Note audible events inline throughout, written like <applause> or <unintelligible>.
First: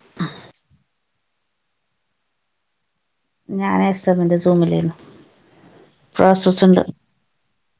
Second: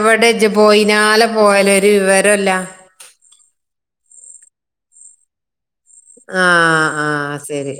ഇവിടെ ഇജ്ജ് പോയിനാലെ പോയാല് ഒരു വിവരോല്ല ഞാൻ എസ് എമിൻ്റെ സൂമിലേരുന്നു. ആഹ് ആഹ് സെരി.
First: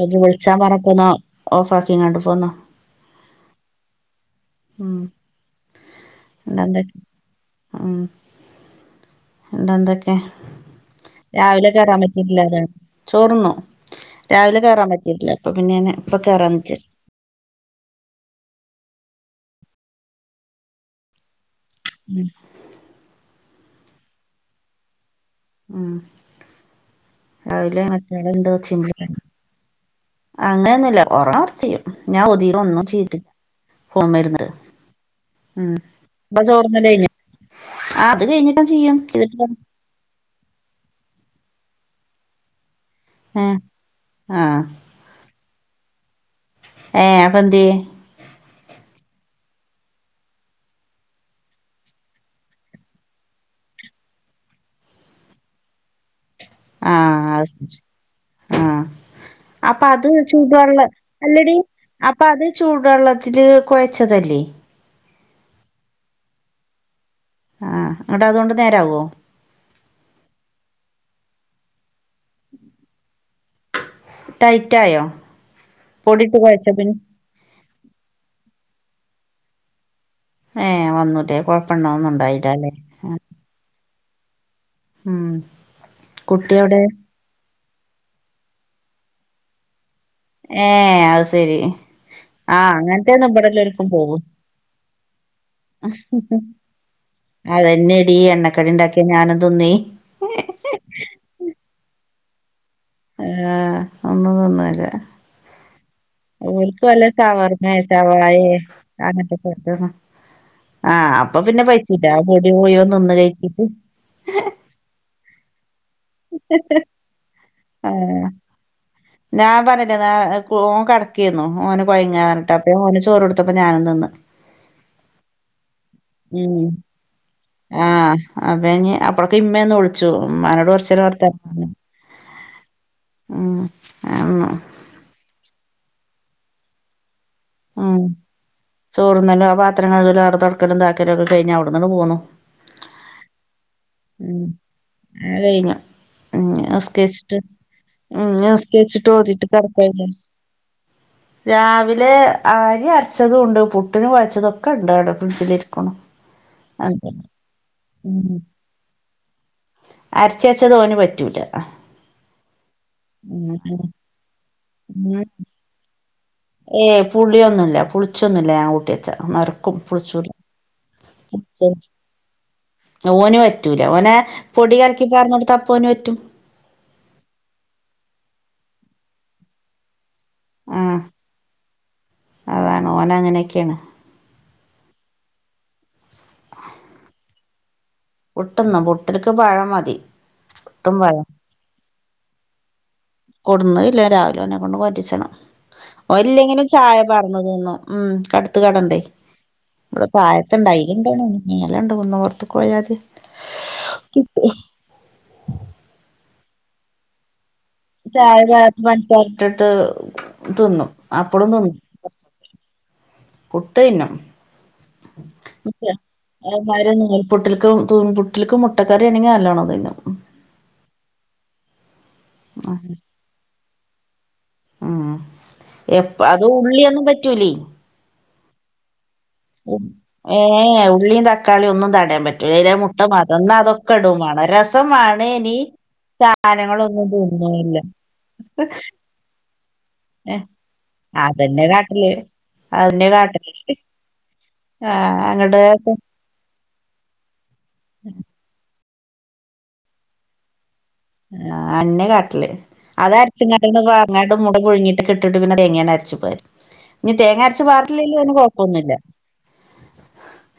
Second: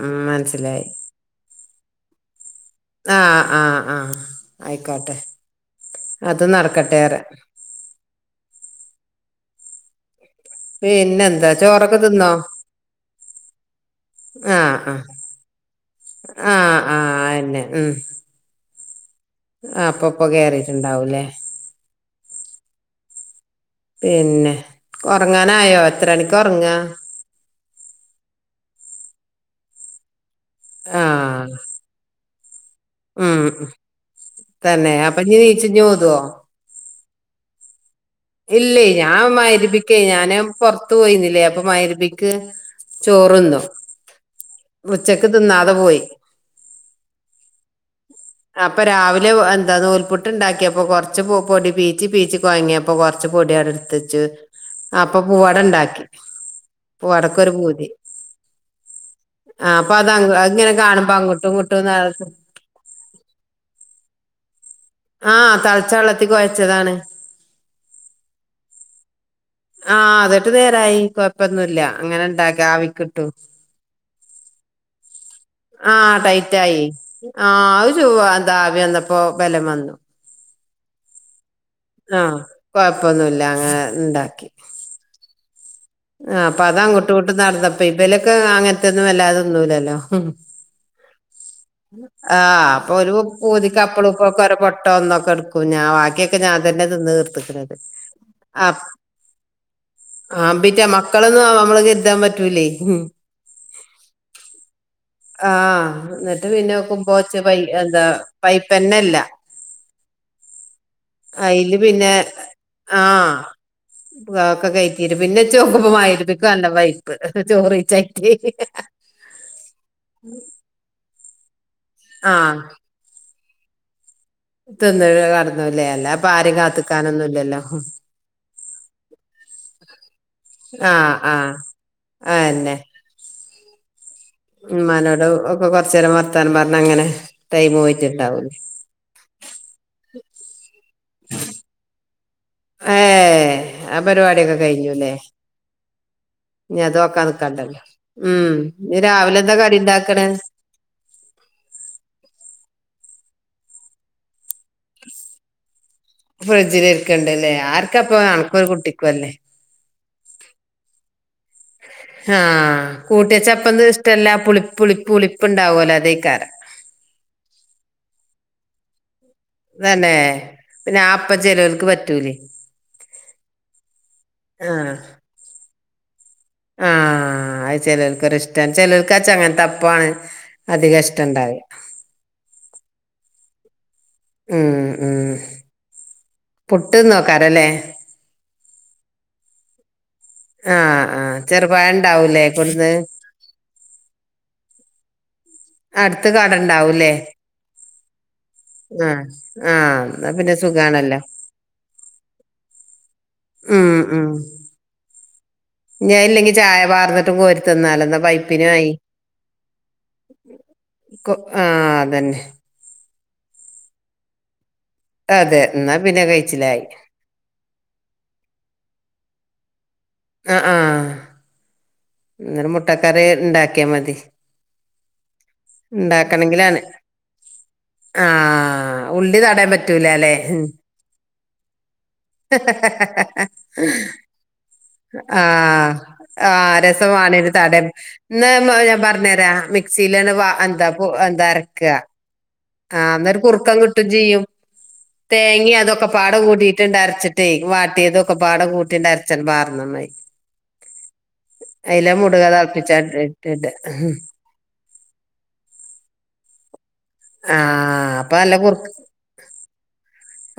അത് വിളിച്ചാ പറഞ്ഞപ്പിന്ന ഓഫ് ആക്കിയിങ്ങാട്ട് പോന്നോ ആഹ് ആഹ് ആഹ് ഉം ആയിക്കോട്ടെ അത് നടക്കട്ടേറെ പിന്നെന്തൊക്കെ? പിന്നെന്താ രാവിലെ ചോറൊക്കെ കേറാൻ പറ്റിയ തിന്നോ പിള്ളേരാണ് ചോറുന്നോ ആ രാവിലെ കെയറാൻ ആ പറ്റിട്ടില്ല അപ്പൊ പിന്നെ ഞാന് ഇപ്പൊ ആ കേറാന്ന് വിചാരിച്ച്. ആഹ് അപ്പൊപ്പ കേറീട്ടിണ്ടാവൂല്ലേ? ഉം പിന്നെ ഒറങ്ങാനായോ ഉം എത്രണിക്ക ഒറങ്ങാ? രാവിലെ മറ്റോള് എന്തോ ഒച്ചും വിളിയും ആണ് അങ്ങനൊന്നുല്ല ആ ഒറങ്ങാൻ കുറച്ച് കഴിയും ചെയ്യും ഞാൻ ഓതി ഒന്നും ശരി ഉം ഉം. ഫോൺ വര്ണ്ട് തന്നെ അപ്പൊ ഇനി ഉം നീച്ചിഞ്ഞ് ഓതുവോ ഇങ്ങള് ചോറ് തിന്നല് കഴിഞ്ഞോ? ആ അത് കഴിഞ്ഞിട്ട് ഇല്ലേ ചെയ്യും ഞാൻ ചെയ്തിട്ടില്ല മഗ്‌രിബിക്കേയ് ഞാന് പുറത്തു പോയിന്നില്ലേ അപ്പൊ മഗ്‌രിബിക്ക് ഏഹ് ആഹ് ഉച്ചക്ക് തിന്നാതെ പോയി ഏഹ് അപ്പെന്തിയെ അപ്പൊ രാവിലെ എന്താന നുൽപുട്ട് ഉണ്ടാക്കിയ അപ്പോ കൊറച്ച് പൊടി പീച്ചി പീച്ചി കോഴങ്ങിയപ്പോ കൊറച്ച് പൊ ടി അടുത്ത് വെച്ച് അപ്പൊ പൂവാട ഇണ്ടാക്കി ആഹ് അത് ആഹ് ആ അപ്പൊ അത് ഇങ്ങനെ ചൂടോള്ള കാണുമ്പോ അങ്ങോട്ടും അല്ലടി ഇങ്ങോട്ടും അപ്പൊ അത് ചൂടോള്ള ത്തില് കുയച്ചതല്ലേ ആഹ് തളച്ച വെള്ളത്തിൽ കുയച്ചതാണ് ആഹ് എന്നിട്ട് അതുകൊണ്ട് നേരാവോ ആഹ് അത്ട്ട് നേരായി കൊഴപ്പൊന്നുല്ല അങ്ങനെണ്ടാക്ക ആവിക്കിട്ടു ടൈറ്റായോ ആഹ് ടൈറ്റായി ആഹ് ചുഹ എന്താ ആവി വന്നപ്പോ ബലം വന്നു ഏഹ് വന്നൂലെ കൊഴ് ആഹ് കൊഴപ്പൊന്നുല്ല അങ്ങനെ ഇണ്ടാക്കി ഉം ആ കുട്ടിയവിടെ അപ്പം അങ്ങട്ടു ഇങ്ങട്ടും നട്ന്നപ്പെ ഇബലൊക്കെ അങ്ങൻത്തൊന്നും വല്ലാതെ തിന്നൂലല്ലോ ഏഹ് അഹ് സരി ആഹ് അപ്പൊ ഒരു പൂതിക്ക് അപ്പളും പോകും ഇപ്പളോക്കൊ ഓരോ പൊട്ടോക്കെ ഒന്നൊക്കെട്ക്കും ഞാൻ ബാക്കിയൊക്കെ ഞാൻ തന്നെ തിന്ന് തീർത്തിക്കണത് അതെന്നെടി എണ്ണക്കടി ഇണ്ടാക്കിയ ഞാനും തിന്നേ ആമ്പിറ്റാ മക്കളൊന്നും ഞ മ്മള് കര്താൻ പറ്റൂലേ ആഹ് ഒന്നും തിന്നൂല്ല. ആ എന്നിട്ട് പിന്നെ ഓൽക്ക് വല്ല നോക്കുമ്പോ ഇച്ച് പൈ ഷവർമെ എന്താ ഷവായെ പൈപ്പന്നല്ല അങ്ങൻത്തൊക്കെ കിട്ടണം. അഹ് അയ്ല് പിന്നെ ആ തിന്ന് കഴിച്ചിട്ട് വാക്ക കേറ്റിയരും. പിന്നെ ച്ചോ <unintelligible> <unintelligible> ചോറെ ഏഹ് ചക്കി ഞാൻ പർഞ്ഞില്ലേ നാ ഓൻ കെട്ക്കേന്നു ഓന് കൊയങ്ങ ആ ർഞ്ഞിട്ട് അപ്പഞ ഓന് ചോറൊട് ത്തപ്പം ഞാനും തിന്ന് തിന്ന്ട്ട് കട്ന്നുലേ അല്ല പ്പ ആരിം ഉം കാത്ത്ക്കാനൊന്നുല്ലല്ലോ ആഹ് അപ്പ നാഞ് അപ്പഴൊക്കെ ഇമ്മേ ന്ന് വ്ൾച്ചു മ്മാനോട് കോർച്ചേരം ആഹ് ആഹ് വർത്താനം ഉം ആന്ന് മ്മാനോടും ഒക്കെ കൊർച്ചേരം വർത്താനം പർഞ്ഞങ്ങനെ ഉം ചോറ്ന്നലും ആ പാത്രംകഴുകലും ആടെ തൊട്ക്കലുംതാക്കലൊക്കെ കൈഞ്ഞവ്ട്ന്നാണ്ട് പോന്നു ഏ ആ ഉം പരിപാട്യോക്കെ കഴിഞ്ഞുലേ അത് കഴിഞ്ഞു ഉം ഞ്ഞതോക്കാ നിസ്കരിച്ചിട്ട് നിക്കണ്ടല്ലോ ഉം ഞ് നിസ്കരിച്ചിട്ട് ഓതീട്ട് രാവിലെന്താ കടി കെടക്കായിരുന്നു ണ്ടാക്ക്ണ് രാവിലെ ആര്യര്ച്ചതും ണ്ട് പുട്ടിന് കൊഴച്ചതൊക്കെ ണ്ട് ആടെ ഫ്രിഡ്ജിലിര്ക്കുണു ഫ്രിഡ്ജിലിർക്ക്ണ്ട്ലേ ആർക്കപ്പൊ അൻക്കൊ രു കുട്ടിക്കു അല്ലേ അര്ച്ചെച്ചത് ഓന് പറ്റൂല ആഹ് കൂട്ട്യച്ചപ്പന്നും ഇഷ്ടല്ല പുളി പുളി പുളിപ്പ് ണ്ടാവോലോ അതെയ് ഏ പുള്യോന്നുല്ല പുൾച്ചൊന്നുല്ല ഞാൻ കൂട്ട്യ നർക്കും തന്നെ പുള്ച്ചൂല പിന്നെ അപ്പം ചെലോൽക്ക് പറ്റൂലേ ഓന് പറ്റൂല ഓനെ പൊടി ആഹ് കൽക്കിപ്പാന്നൊട്ത്താ അപ്പോന റ്റും ആഹ് അഹ് ചെലോൽക്കൊരിഷ്ട്ടം ചെലോൽക്ക്ച്ച ങ്ങൻത്തപ്പാണ് അധിക ആഹ് ഷ്ടണ്ടാവ ക്കേണ് ഉം ഉം പുട്ട് ന്നോക്കാരല്ലേ പുട്ട്ന്നും പുട്ട്ൽക്ക് പഴം മതി ആ പുട്ടും ആ ചെറുപയം ണ്ടാവുലേ കൊട്ന്നേ കൊട്ന്നേല്ല രാവിലെഓനെ കൊണ്ട് മാറ്റിച്ചണം ഓൻ അടുത്ത് ല്ലെങ്കിലും ചായ കടണ്ടാവൂലേ പാർന്ന്തിന്നും ഉം കട്ത്ത് കടണ്ടേ ആഹ് ആഹ് വടെ ന്നാ പിന്നെ തായതെന്നെ സുഖാണല്ലോ <unintelligible> <unintelligible> പൊർത്ത് ക്കോയ തി കിട്ടും ഞാൻ ഇല്ലെങ്കി ചായ പാർന്ന്ട്ടും കോരി ചായ ലേസം പൻസാര ട്ട് ട്ട് തിന്നും കൊ അപ്പളും ത് ന്നും ആഹ് അതന്നെ പുട്ട് തിന്നും അതെ ന്നാ പിന്നെ കഴിച്ചിലായി അഹേമാരി നൂൽപ്പുട്ടിൽക്കും തൂൽപുട്ടിൽക്കും മുട്ടക്കറിയാണെങ്കി നല്ലോണം തൈഞ്ഞോ ആ ആഹ് ങ്ങനെ മുട്ടക്കറി ണ്ടാക്കിയാ മതി ഉം എപ്പ അതുള്ളിയൊന്നും പറ്റൂലേ ആആ ഹ് ഉള്ളി താടാൻ പറ്റൂല അല്ലെ ഏ ഉ ഉള്ളിയും തക്കാളിയും ഒന്നും തടയാൻ പറ്റൂല അയിലെ മുട്ട മാത്രം എന്നാ അതൊക്കെ ഇടും വേണം രസം വേണം ആ ഇനി ആ് സാധനങ്ങളൊന്നും രസമാണ് ഒരു തിന്നൂല്ല തടംന്ന് പറഞ്ഞരാ മിക്സിയില ഏ വ എന്താ <inaudible> അതന്നെ അരക്ക കാട്ടല് ആ അതന്നെ അന്നേര് കാട്ടല് കുറുക്കം കിട്ടോ ചെയ്യും ആ <inaudible> തേങ്ങ അങ്ങട്ട് അതൊക്കെ പാട കൂട്ടീട്ട് അരച്ചിട്ടേ വാട്ടിയതൊക്കെ പാട കൂ കുട്ടിന്റെ അരച്ചൻ പാർന്നന്നായി <unintelligible> ആ ന്നെ കാട്ടല് അത് തിളപ്പിച്ചിട്ടിട്ട് അരച്ചങ്ങട <inaudible> മുട്ട പുഴങ്ങിട്ട്ട്ടിട്ട് പിന്നെ തേങ്ങാങ്ങ് അരച്ചു പാ ആ അപ്പൊ ല്ല കുറ കൊഴപ്പൊന്നുല്ല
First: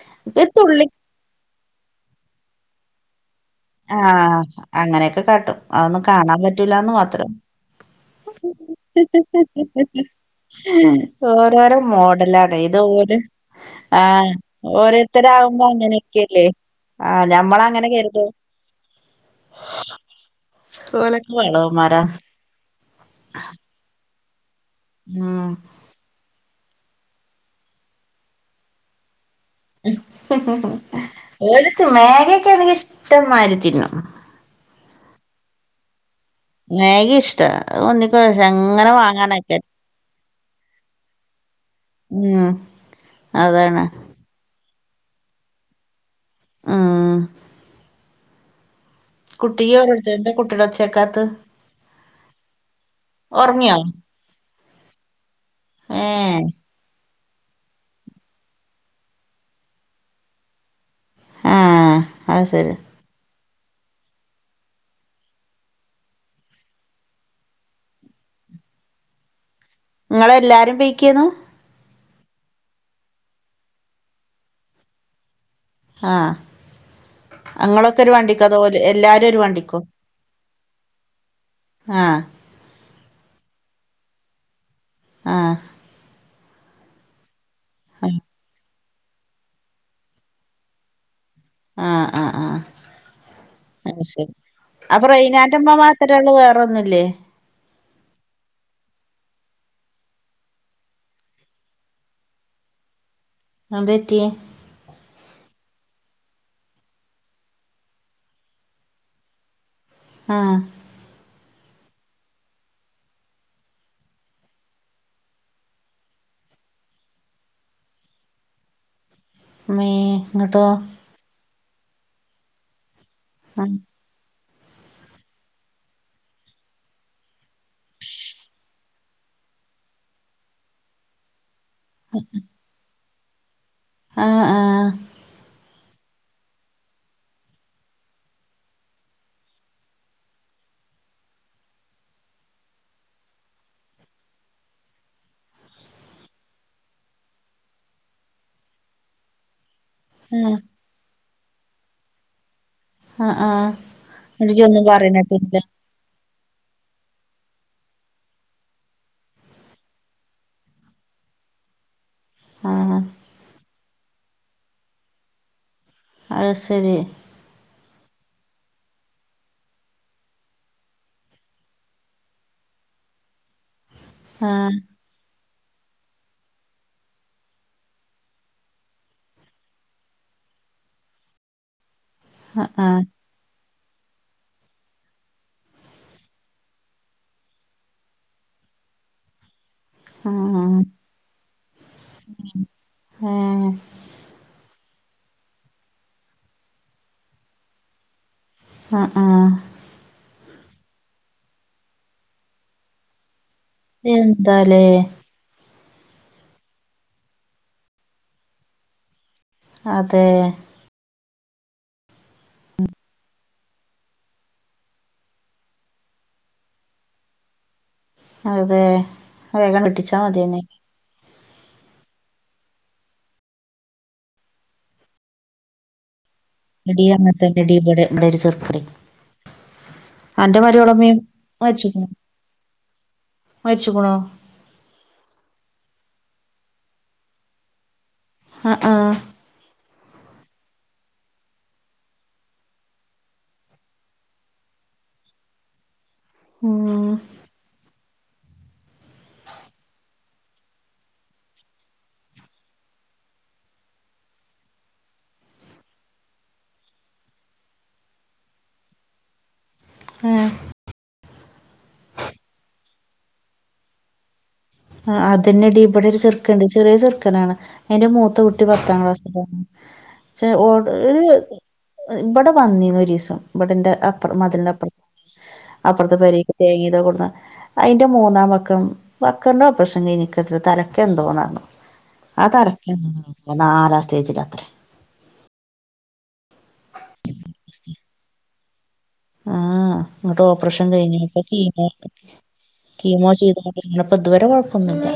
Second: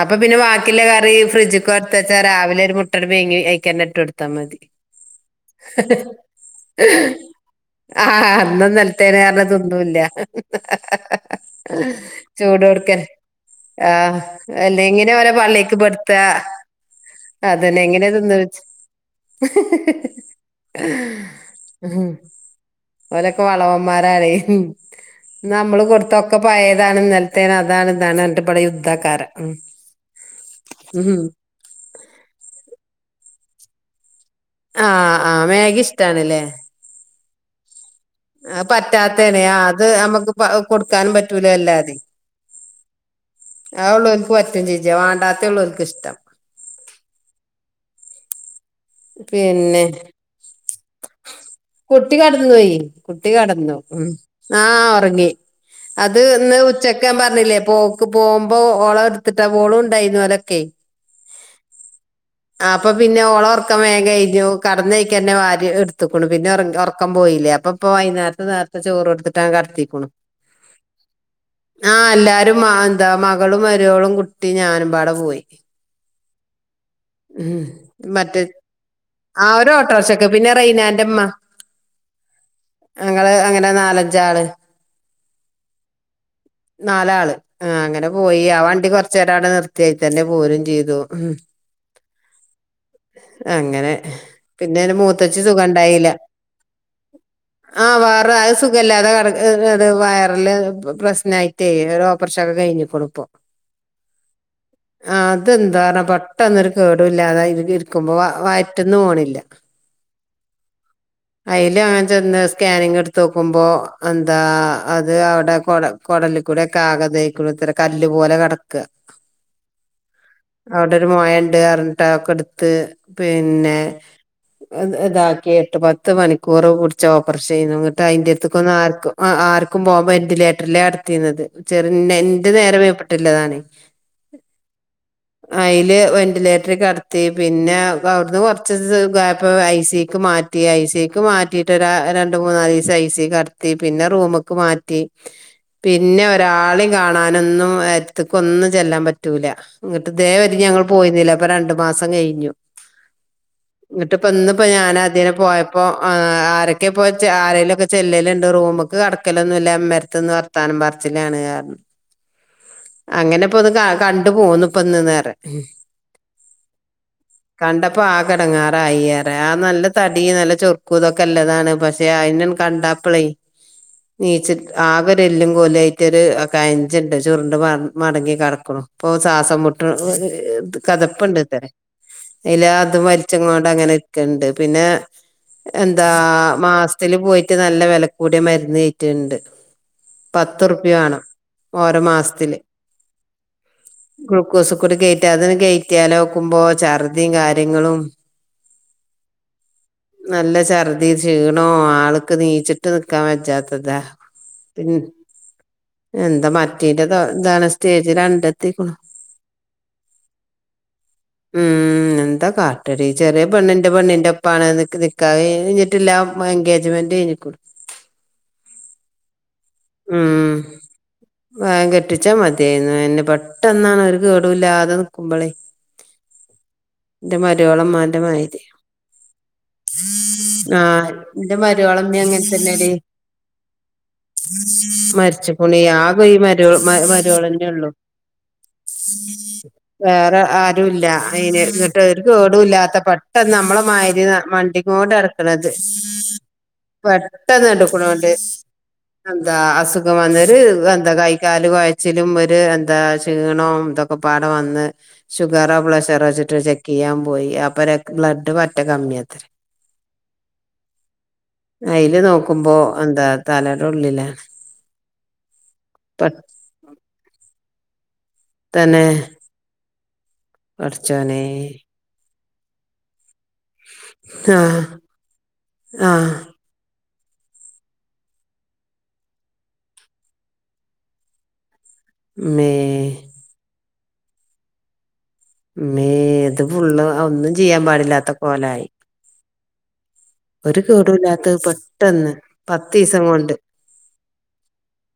അപ്പൊ പിന്നെ ഒരു ബാക്കിള്ള തുള്ളി കറി ഫ്രിഡ്ജ്തൊക്കെ വച്ചാ രാവിലെ ഒരു മുട്ടഒര് പുഴുങ്ങി ആഅങ്ങനെയൊക്കെ കാട്ടും അതൊന്നും കാണാൻപറ്റൂലാന്ന് മാത്രം ആഹ് അന്നും ഹ് നിലത്തേന് ഹ് കാരണം ഹ് തിന്നൂല്ല ഹ് ഓരോരോ മോഡല ഡേ ത് ഓല് ആ ഹ് അല്ല ങ്ങനെ ഓരെ പള്ളിക്ക് പെടുത്താ അങ്ങനെയൊക്കെയല്ലേ ആ അതന്നെ ഞമ്മളങ്ങനെ കരുതും എങ്ങനെതന്ന് വച്ച് ഓലൊക്കെ ഉ വളവന്മാരാണ് <inaudible> ഓലൊക്കെ വളവന്മാരെ ഉം നമ്മള് കൊടുത്തോ ക്കെ പയേതാണ് ഇന്നലെത്തെന്നതാണ്ഇതാണ് അർന്നിട്ട് പടെ യുദ്ധക്കാര ഓൾച് മാഗി യകയാണങ്കിൽ ഇഷ്ടംമായിരി തിന്നും ആ ആ മാഗി ഇഷ് മാഗി ഇഷ്ട അവന്നിട്ട് പറ്റാത്തേണെ അത് അ മുക്ക് പ കൊടുക്കാനും പറ്റ ല്ലാതെ ഉം അതാണ് ആ ഉള്ളവക്ക് പറ്റും ചച്ച വേണ്ടാത്ത ഉള്ളവക്ക് ഇഷ്ടം ആ ഹ് കുട്ടി യോരോട്തര്ത് കുട്ടീടെ ഒച്ച കുട്ടികിടനോയ് കുട്ടി കേ ടന്നു ഉറങ്ങിയോ ഉ ആ ഉറങ്ങി ഏ അത് ന്ന് ഉച്ച ക്കാൻ പറഞ്ഞില്ലേ പോക്ക് പോവു മ്പോ ഓള ടുത്തിട്ടാ വഓളും ഇ ണ്ടായിരുന്നു അലൊക്കെ ആ അത് ശരി അപ്പൊ പിന്നെ ഓള ഒ റക്കം വേഗ കഴഞ്ഞു കടന്ന കഴിക്കന്നെ വാ എടുത്ക്ണ് പിന്നെ ഒ റക്കം പോയില്ലേ അപ്പ ഇപ്പ വൈുന്നേരത്ത് നേരത്തെ ചോറ്ടുത്തിട്ടഅ കടതി നിങ്ങള ല്ലാരും പെയകേനു ആഹ് എല്ലാരും എന്താ മകളുംമാരോളും കുട്ടി ഞാനമ്പാടെ പോയി ആ മ്മ് അങ്ങളൊക്കെ ഒരു മറ്റേ വണ്ടിക്കോ അതോ ഓല് എല്ലാരും ആ ഒരു വണ്ടിക്കോ ഓട്ടോശ പിന്നെ റൈനാന്റെമ്മ ആ ഞങ്ങള് അങ്ങനെ നാലഞ്ചാള് ആ നാലാള് ആ അങ്ങനെ പോയി ആ വണ്ടി കൊറെ <inaudible> നിർത്തിയെ തന്ന പോരും ചെയ്തു ഉം ആ ആ ആ അങ്ങനെ അത് ശരി പിന്നെ ന് അപ്പൊ മൂ തഷ് റെയ്നാന്റെ ഉമ്മ സുഗണ്ടായില്ല മാത്രേ ഉള്ളൂ വേറൊന്നുല്ലേ ആ വേറെ സുഖയില്ലാതെ കടക്ക് അത് ത് വയറില് പ്രശ്നാ യിട്ടേ ഓപ്പർഷൊക്കെ കഴിഞ്ഞു പ്പോ <inaudible> എന്തെറ്റി ദാഹരണം പെട്ടൊന്നെരു കേടു ല്ലാതെ ഇ ഇരിക്കുമ്പോ വ വയറ്റിന്നു പോണില്ല ആ അയില ചെന്ന് സ്കാനിങ് ടുതോ ക്കുമ്പോ എന്താ അത് അവിടെ കൊ ലകല്ലിക്കൂടെ ഇതായ്ക്കൂടേ കല്ല് പോലെ ഇ കല് പോലെ കിടക്കുക <inaudible> <inaudible> ടുത്ത് ആ പിന്നെ ഇതാക്കിട്ട് പത്ത് മണിക്കൂർ പുടിച്ച് ഓപ്പറേഷെന്നു നട്ടയിന്റെടുത്തിക്ക പോ ക്കുമ്പോ വെന്റിലേറ്ററിലഎടതീ രുന്നത് ചെറ് നെ എന്റെ നേരെ മേപ്പൊട്ടില്ലതാണ് ആ ആ അയി ല് വെൻറ്റിലേറ്ററി കിടത്തി പിന്നെ അവിടുന്ന് കുറച്ച് സുഖായ അപ്പ ഐ സിക്ക് മാറ്റി ഐ സിക്ക് മാറ്റിയിട്ട് ര രണ്ട് മൂന്നാല് ദിവസം ഐ സി കടത്തി പിന്നെ റൂമെ ക്ക് മാറ്റി പിന്നെ ഒരാളെയും കാണാനൊന്നും അട്ത്തെക്കൊന്നും ചെല്ലാൻ പറ്റൂല ഇങ്ങിട്ട് ആ ദേവരി ഞങ്ങള് പോയിരുന്നില്ല അപ്പൊ രണ്ടു മാസം കഴിഞ്ഞു ആഹ് ആഹ് ഇട്ടിപ്പ ഇന്നിപ്പ ഞാൻ അതിനെ പോയപ്പോ ഏഹ് ആരൊക്കെ പോയ ആരേലൊക്കെ ചെല്ലലുണ്ട് റൂമൊക്ക് കടക്കലൊന്നും ഇല്ല മ്മറത്തൊന്ന് വർത്താനം പറിച്ചിലാണ് പറഞ്ഞു ആ അങ്ങനെ ഇപ്പൊ ഒന്ന് ക കണ്ടു പോന്നു ഇപ്പൊ ഒന്ന് നേരെ അത് ശരി കണ്ടപ്പ ആകെടങേറ റായി പറെ ആ നല്ല തടി നല്ല ചൊറുക്കു ഇതൊ നീച്ച് ആ ആകൊരെല്ലും പോലായിട്ടൊരു ഏഹ് കഞ്ചിണ്ട് ചുറിണ്ട് മട് മടങ്ങി കിടക്കണു ഇപ്പ ശ്വാസം മുട്ട് കതപ്പുണ്ട് ഇത്ത അയ്ല ആഹ് അത് ആഹ് വലിച്ചങ്ങോണ്ട് അങ്ങനെ ഇക്കണ്ട് പിന്ന എന്താ മാസത്തില് പോയിട്ട് നല്ല വിലകൂടിയ മരുന്ന് കീറ്റണ്ണ്ട് ആഹ് പത്ത്റുപ്യ വേണം ഓരോ മാസത്തില് ഏഹ് ഗ്ലൂക്കോസ് കൂടെ കയറ്റ അതിന് കയറ്റിയാല വെക്കുമ്പോ ഛർദിയും കാര്യങ്ങളും ആഹ് ആഹ് നല്ല ഛർദി ക്ഷീണോ ആൾക്ക് നീച്ചിട്ട് നിക്കാൻ പച്ചാത്ത എന്താലേ എന്താ മറ്റീന്റെ ഇതാ ഇന്താണ് സ്റ്റേജിൽ കണ്ടെത്തിക്കണു അതെ ഉം എന്താ കാറ ട്ടടി ചെറിയ പണ്ണിന്റെ പെണ്ണിന്റെ ഒപ്പാണ് നിക്ക് നിക്കാഹ് കഴഞ്ഞിട്ടില്ല എൻഗേജ്മെന്റ് കഴിഞ്ഞിക്കൊളും അതെ വേഗം കിട്ടിച്ചാ മതിന്നെ വേഗം കെട്ടിച്ചാ മതിയായിരുന്നു എന്നെ പെട്ടെന്നാണ് ഒരു കേടൂല്ലാതെ നക്കുമ്പളെ എടീ എന്റെ അങ്ങൻതന്നെടീ മര്വോള ഇബടെ ഇമ്മാന്റെ ഇബടൊരു മാത്രിയ ചെറുക്കന് അന്റെ ആഹ് മരോളമ്മീം എന്റെ മരിച്ച്ക്ക്ണോ മരുവാളമ്മി അങ്ങനെ തന്നെടി മരിച്ച്ക്ക്ണോ മരിച്ച പുനിയ പോ മരോ മരോളന്നെ ഉള്ളു ആഹ് ആഹ് വേറെ ആരു ഇല്ല അയ്ന് ഒരു കേടുല്ലാത്ത പെട്ടെന്ന് നമ്മളെ മാരി മണ്ടിങ്ങോണ്ട് നടക്കണത് ഉം പെട്ടെന്ന് എടുക്കണോണ്ട് എന്താ അസുഖം വന്നരു എന്താ കൈക്കാല് കുഴച്ചിലും ഒരു എന്താ ഷീണോം ഇതൊക്കെ പാട വന്ന് ഷുഗറോ പ്ലെഷർ വെച്ചിട്ട് ചെയ്യാൻ പോയി അപ്പ രക് ബ്ലഡ് പറ്റ കമ്മിയാത്ര ഏഹ് അതില് നോക്കുമ്പോ എന്താ തലേടെ ഉള്ളിലാ ആഹ് അത്ന്നെ ഇടെ ഇവിടെ ഒരു ചെറുക്കുണ്ട് ചെറിയ ചെറുക്കനാണ് അതിന്റെ മൂ ത്ത് കൂട്ടി പത്താം പെട്ടെന്ന് ക്ലാസ്സിലാണ് ചെ ഓട് പടച്ചോനെ <unintelligible> ഇവിടെ വന്നിന്ന് ഒരു ദിവസം ഇവിടിന്റെ അപ്പറം മതിലന്റെ ആഹ് അപ്പറം അപ്പുറത്തെ ആഹ് പെരെക്ക് തേങ്ങീടാൻ പോണത അതിന്റെ മൂന്നാം പക്കം വക്കർന്റെ ഓപ്രെഷൻ കഴിഞ്ഞിക്ക്ക്ക് തലക്ക് എന്തോന്നാന്ന് മ്മേ അതരക്കക്കെന്നും നോക്കൂല നാലാം സ്റ്റെജിലാ ത്രെ മേ ഇത് ഫുള്ള് ഒന്നും ചെയ്യാൻ പാടില്ലാത്ത കോലായി ആഹ് ഇങ്ങോട്ട് ഒരു ഓപ്പറേഷൻ കഴിഞ്ഞപ്പോ കേടുല്ലാത്തത് കീമോക്ക് പെട്ടെന്ന് പത്തീസം കീമോ കൊണ്ട് ചെയ്തോണ്ടിരുന്നപ്പോ ഇതുവരെ കുഴപ്പൊന്നില്ല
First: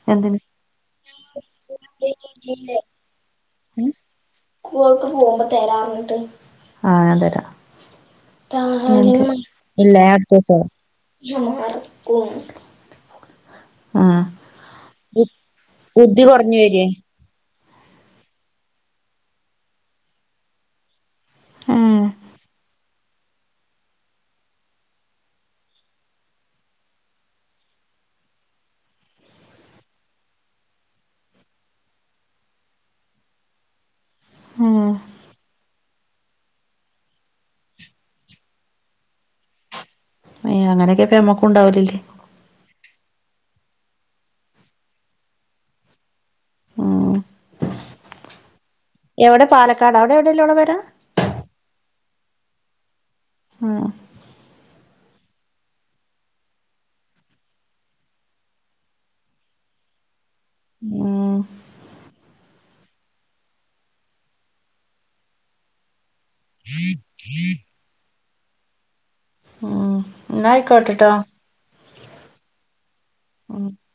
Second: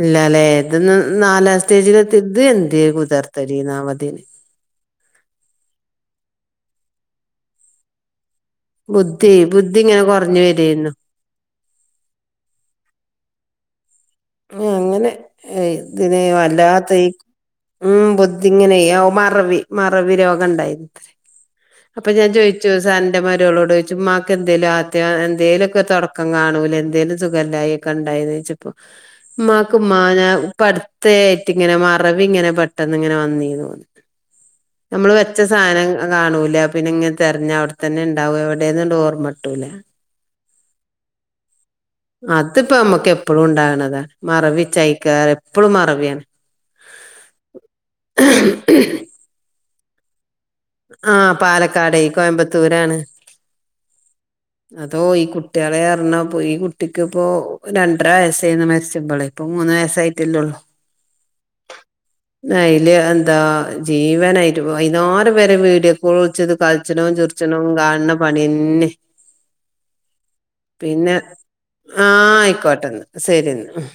ഇല്ലല്ലേ. ഇത് ന നാലാം സ്റ്റേജിലത്തിത് എന്ത് കുതിർത്തല് ന്നാ ഉം <unintelligible> ഓൾക്ക് പോകുമ്പോ തരാർഞ്ഞിട്ട് ആഹ് ഞാൻ തരാം ബുദ്ധി ബുദ്ധി ഇല്ല ഇങ്ങനെ ഞാൻ എടുത്ത് കുറഞ്ഞു വരേന്നു വെച്ചോളാ മറക്കും ആഹ് ആ അങ്ങനെ ഏ ഇതിനെ ബുദ്ധി കൊറഞ്ഞു വരേ വല്ലാത്ത ഈ ഉം ബുദ്ധി ഇങ്ങനെ ഓ മറവി മറവി രോഗം ഇണ്ടായിരുന്നത്രേ. ഏഹ് അപ്പോ ഞാൻ ചോയിച്ചു സൻ ന്റെ മരിയോളോട് ചോയിച്ചു ഉമ്മാക്ക് എന്തേലും അത്യാ എന്തേലൊക്കെ തൊടക്കം കാണൂലെ എന്തേലും സുഖല്ലായി ഒക്കെ ഇണ്ടാ യ്നിയോച്ചപ്പോ ഉമ്മാക്ക് ഉമ്മാനെ ഇപ്പ അടുത്ത ആയിട്ട് ഇങ്ങനെ മറവി ഇങ്ങനെ പെട്ടെന്ന് ഇങ്ങനെ വന്നീര്ന്നുന്ന്. ഏഹ് നമ്മള് വെച്ച സാനം കാണൂല. പിന്നെ ഇങ്ങനെ തെരഞ്ഞ് അവിടത്തന്നെ ഇണ്ടാവും. എവിടെന്ന്ള്ള ഓർമ്മട്ടൂല. അയ്യോ അങ്ങനൊക്കെ ഇപ്പ അമ്മുക്കുണ്ടാവലില്ലേ അതിപ്പോ അമ്മക്ക് എപ്പഴും ഇണ്ടാകണതാ മറവി ചൈക്കാ എപ്പളും മറവിയാണ്. ഉം എവിടെ പാലക്കാട അവിടെ എവിട് ആ പാലക്കാടേ കോയമ്പത്തൂരാണ് ഉം അതോ ഈ കുട്ടിയളെ പറഞ്ഞാ ഇപ്പം ഈ കുട്ടിക്ക് ഇപ്പോ രണ്ടര വയസ്സായിന്ന് മരിച്ചപ്പളെ ഇപ്പം മൂ മൂന്ന് വയസ്സായിട്ടല്ലെള്ളൂ. ഉം അയില് എന്താ ജീവനായിട്ട് വൈന്നാരം വരെ വീടിയോകോൾ വിൾച്ചത് കൾച്ചണോം ചി റിച്ചണോം കാൺണ പണിയെന്നെ. ഇന്നായിക്കോട്ടെട്ടോ ആഹ് ആയിക്കോട്ടെന്നാ സരിയന്നാ ഉം